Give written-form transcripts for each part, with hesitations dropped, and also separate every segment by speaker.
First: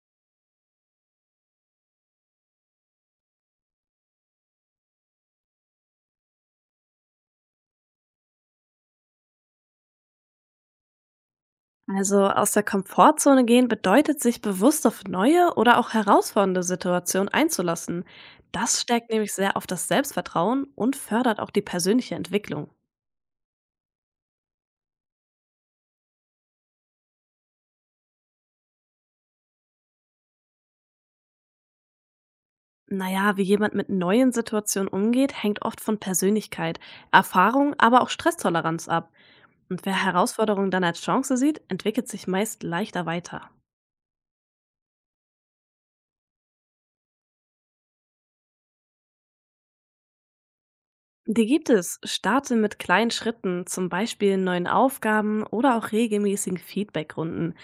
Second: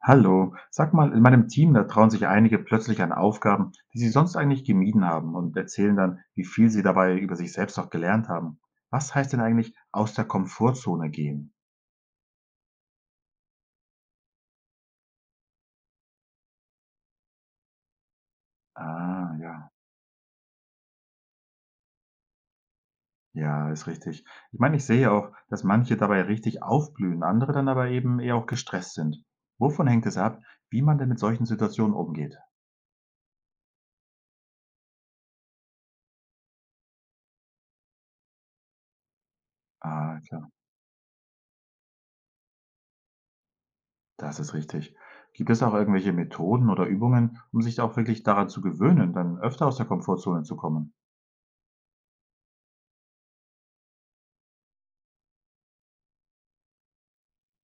Speaker 1: Hallo, sag mal, in meinem Team, da trauen sich einige plötzlich an Aufgaben, die sie sonst eigentlich gemieden haben und erzählen dann, wie viel sie dabei über sich selbst auch gelernt haben. Was heißt denn eigentlich aus der Komfortzone gehen?
Speaker 2: Also aus der Komfortzone gehen bedeutet, sich bewusst auf neue oder auch herausfordernde Situationen einzulassen. Das stärkt nämlich
Speaker 1: Ah,
Speaker 2: sehr auf
Speaker 1: ja,
Speaker 2: das Selbstvertrauen und fördert auch die persönliche Entwicklung.
Speaker 1: ja, ist richtig. Ich meine, ich sehe auch, dass manche dabei richtig aufblühen, andere dann aber eben eher auch gestresst sind. Wovon hängt es ab, wie man denn mit solchen Situationen umgeht?
Speaker 2: Naja, wie jemand mit neuen Situationen umgeht, hängt oft von Persönlichkeit, Erfahrung, aber auch Stresstoleranz ab. Und wer
Speaker 1: Ah, klar,
Speaker 2: Herausforderungen dann als Chance sieht, entwickelt sich meist leichter weiter.
Speaker 1: das ist richtig. Gibt es auch irgendwelche Methoden oder Übungen, um sich auch wirklich daran zu gewöhnen, dann öfter aus der Komfortzone zu kommen?
Speaker 2: Die gibt es. Starte mit kleinen Schritten, zum Beispiel neuen Aufgaben oder auch regelmäßigen Feedbackrunden.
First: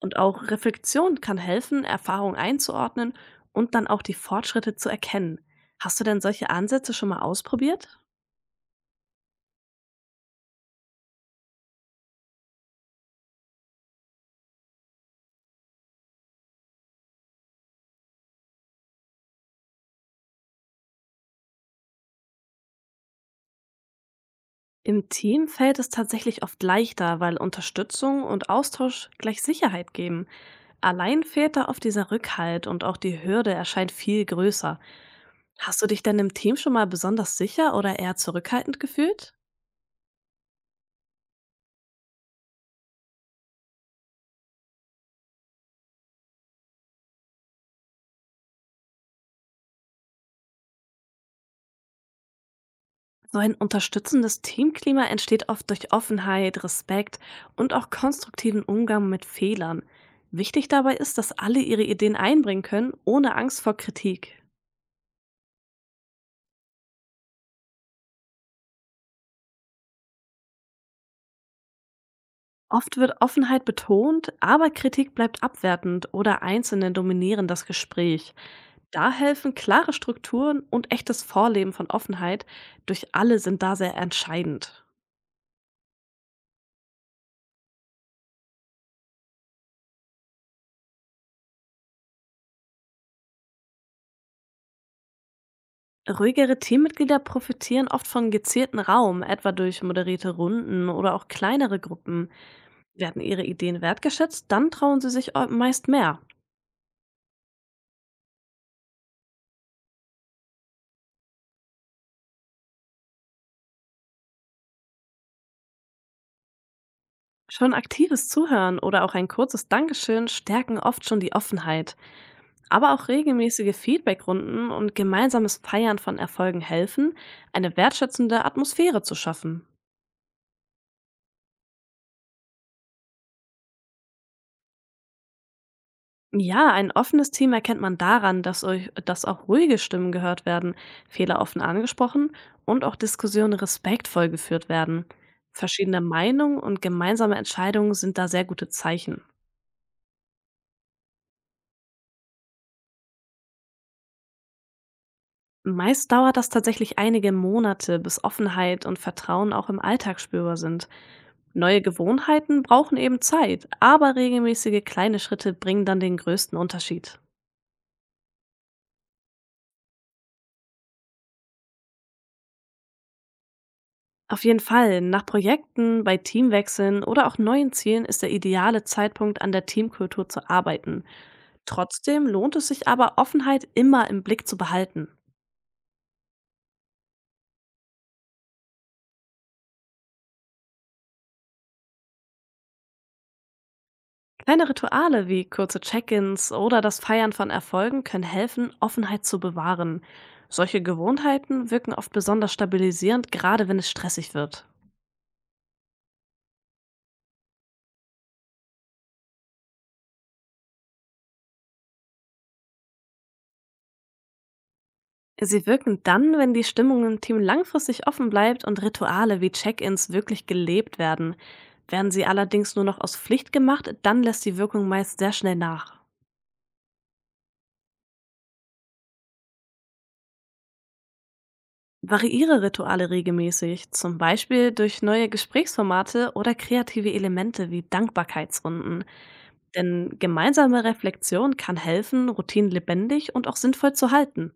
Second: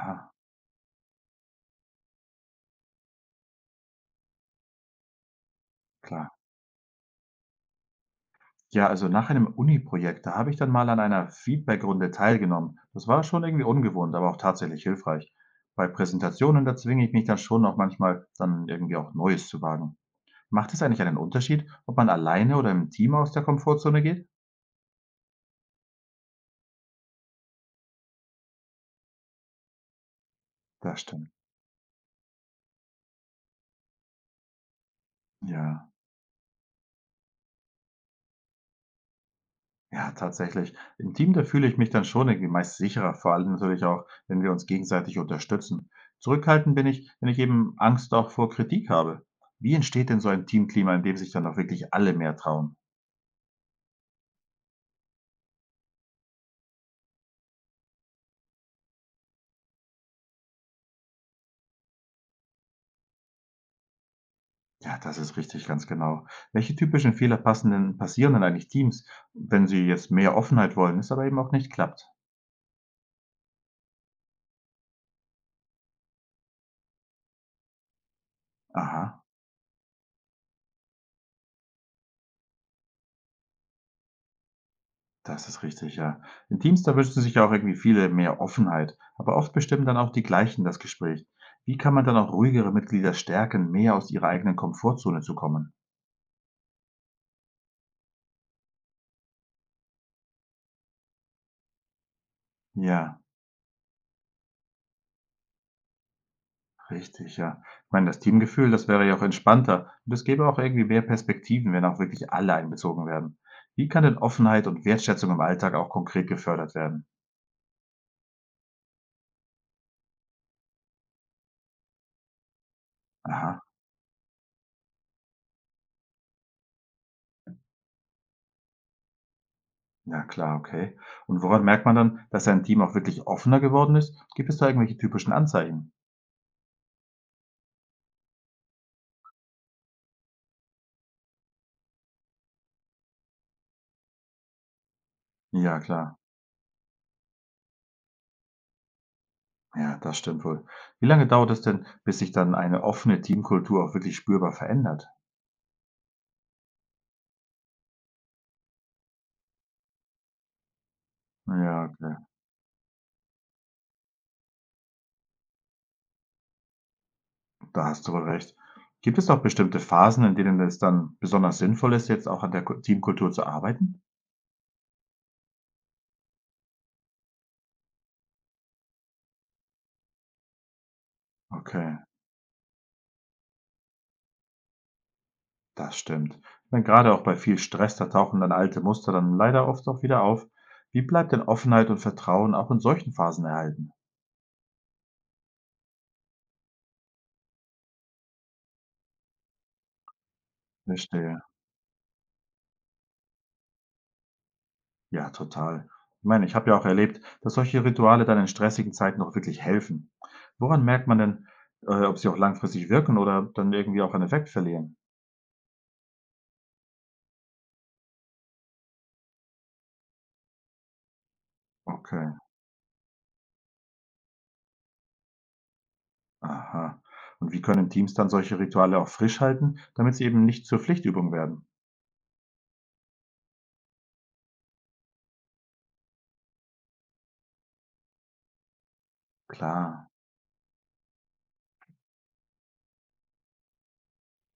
Speaker 2: Und auch Reflexion kann helfen, Erfahrungen einzuordnen und dann auch die Fortschritte zu erkennen. Hast du denn
Speaker 1: klar.
Speaker 2: solche Ansätze schon mal ausprobiert?
Speaker 1: Ja, also nach einem Uni-Projekt, da habe ich dann mal an einer Feedback-Runde teilgenommen. Das war schon irgendwie ungewohnt, aber auch tatsächlich hilfreich. Bei Präsentationen, da zwinge ich mich dann schon auch manchmal, dann irgendwie auch Neues zu wagen. Macht es eigentlich einen Unterschied, ob man alleine oder im Team aus der Komfortzone geht?
Speaker 2: Im Team fällt es tatsächlich oft leichter, weil Unterstützung und Austausch gleich Sicherheit geben.
Speaker 1: Das
Speaker 2: Allein
Speaker 1: stimmt.
Speaker 2: fehlt da oft dieser Rückhalt und auch die Hürde erscheint viel größer. Hast du
Speaker 1: Ja.
Speaker 2: dich denn im Team schon mal besonders sicher oder eher zurückhaltend gefühlt?
Speaker 1: Ja, tatsächlich. Im Team, da fühle ich mich dann schon irgendwie meist sicherer, vor allem natürlich auch, wenn wir uns gegenseitig unterstützen. Zurückhaltend bin ich, wenn ich eben Angst auch vor Kritik habe. Wie entsteht denn so ein Teamklima, in dem sich dann auch wirklich alle mehr trauen?
Speaker 2: So ein unterstützendes Teamklima entsteht oft durch Offenheit, Respekt und auch konstruktiven Umgang mit Fehlern. Wichtig dabei ist, dass alle ihre Ideen einbringen können, ohne Angst vor Kritik.
Speaker 1: Ja, das ist richtig, ganz genau. Welche typischen Fehler passieren denn eigentlich Teams, wenn sie jetzt mehr Offenheit wollen, es aber eben auch nicht klappt?
Speaker 2: Oft wird Offenheit betont, aber Kritik bleibt abwertend oder Einzelne dominieren das Gespräch. Da
Speaker 1: Aha.
Speaker 2: helfen klare Strukturen und echtes Vorleben von Offenheit. Durch alle sind da sehr entscheidend.
Speaker 1: Das ist richtig, ja. In Teams, da wünschen sich ja auch irgendwie viele mehr Offenheit, aber oft bestimmen dann auch die gleichen das Gespräch. Wie kann man dann auch ruhigere Mitglieder stärken, mehr aus ihrer eigenen Komfortzone zu kommen?
Speaker 2: Ruhigere Teammitglieder profitieren oft von gezielten Raum, etwa durch moderierte Runden oder auch kleinere Gruppen.
Speaker 1: Ja,
Speaker 2: Werden ihre Ideen wertgeschätzt, dann trauen sie sich meist mehr.
Speaker 1: richtig, ja. Ich meine, das Teamgefühl, das wäre ja auch entspannter und es gäbe auch irgendwie mehr Perspektiven, wenn auch wirklich alle einbezogen werden. Wie kann denn Offenheit und Wertschätzung im Alltag auch konkret gefördert werden?
Speaker 2: Schon aktives Zuhören oder auch ein kurzes Dankeschön stärken oft schon die Offenheit. Aber auch
Speaker 1: Aha,
Speaker 2: regelmäßige Feedbackrunden und gemeinsames Feiern von Erfolgen helfen, eine wertschätzende Atmosphäre zu schaffen.
Speaker 1: ja klar, okay. Und woran merkt man dann, dass ein Team auch wirklich offener geworden ist? Gibt es da irgendwelche typischen Anzeichen?
Speaker 2: Ja, ein offenes Team erkennt man daran, dass auch ruhige Stimmen gehört werden, Fehler offen angesprochen und auch Diskussionen respektvoll geführt werden.
Speaker 1: Ja,
Speaker 2: Verschiedene
Speaker 1: klar.
Speaker 2: Meinungen und gemeinsame Entscheidungen sind da sehr gute Zeichen.
Speaker 1: Ja, das stimmt wohl. Wie lange dauert es denn, bis sich dann eine offene Teamkultur auch wirklich spürbar verändert?
Speaker 2: Meist dauert das tatsächlich einige Monate, bis Offenheit und Vertrauen auch im Alltag spürbar sind. Neue
Speaker 1: Ja, okay,
Speaker 2: Gewohnheiten brauchen eben Zeit, aber regelmäßige kleine Schritte bringen dann den größten Unterschied.
Speaker 1: da hast du wohl recht. Gibt es auch bestimmte Phasen, in denen es dann besonders sinnvoll ist, jetzt auch an der Teamkultur zu arbeiten?
Speaker 2: Auf jeden Fall, nach Projekten, bei Teamwechseln oder auch neuen Zielen ist der ideale Zeitpunkt, an der Teamkultur zu arbeiten.
Speaker 1: Okay,
Speaker 2: Trotzdem lohnt es sich aber, Offenheit immer im Blick zu behalten.
Speaker 1: das stimmt. Denn gerade auch bei viel Stress, da tauchen dann alte Muster dann leider oft auch wieder auf. Wie bleibt denn Offenheit und Vertrauen auch in solchen Phasen erhalten?
Speaker 2: Kleine Rituale wie kurze Check-ins oder das Feiern von Erfolgen können helfen, Offenheit zu bewahren. Solche
Speaker 1: Verstehe.
Speaker 2: Gewohnheiten wirken oft besonders stabilisierend, gerade wenn es stressig wird.
Speaker 1: Ja, total. Ich meine, ich habe ja auch erlebt, dass solche Rituale dann in stressigen Zeiten auch wirklich helfen. Woran merkt man denn, ob sie auch langfristig wirken oder dann irgendwie auch einen Effekt verlieren?
Speaker 2: Sie wirken dann, wenn die Stimmung im Team langfristig offen bleibt und Rituale wie Check-ins wirklich gelebt werden. Werden sie
Speaker 1: Okay,
Speaker 2: allerdings nur noch aus Pflicht gemacht, dann lässt die Wirkung meist sehr schnell nach.
Speaker 1: aha. Und wie können Teams dann solche Rituale auch frisch halten, damit sie eben nicht zur Pflichtübung werden?
Speaker 2: Variiere Rituale regelmäßig, zum Beispiel durch neue Gesprächsformate oder kreative Elemente wie Dankbarkeitsrunden.
Speaker 1: Klar,
Speaker 2: Denn gemeinsame Reflexion kann helfen, Routinen lebendig und auch sinnvoll zu halten.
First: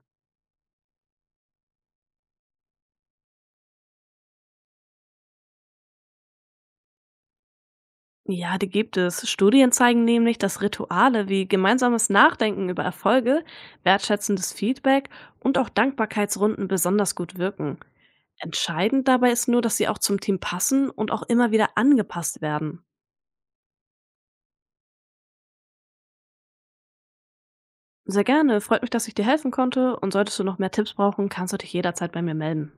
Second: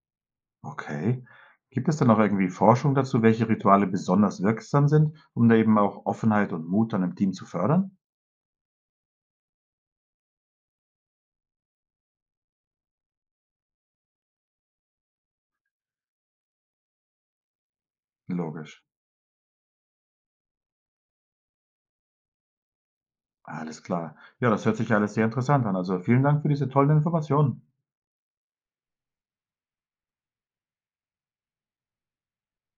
Speaker 1: okay. Gibt es denn auch irgendwie Forschung dazu, welche Rituale besonders wirksam sind, um da eben auch Offenheit und Mut dann im Team zu fördern?
Speaker 2: Ja, die gibt es. Studien zeigen nämlich, dass Rituale wie gemeinsames Nachdenken über Erfolge, wertschätzendes Feedback und auch Dankbarkeitsrunden besonders gut wirken.
Speaker 1: Logisch.
Speaker 2: Entscheidend dabei ist nur, dass sie auch zum Team passen und auch immer wieder angepasst werden.
Speaker 1: Alles klar. Ja, das hört sich ja alles sehr interessant an. Also vielen Dank für diese tollen Informationen.
Speaker 2: Sehr gerne, freut mich, dass ich dir helfen konnte und solltest du noch mehr Tipps brauchen, kannst du dich jederzeit bei mir melden.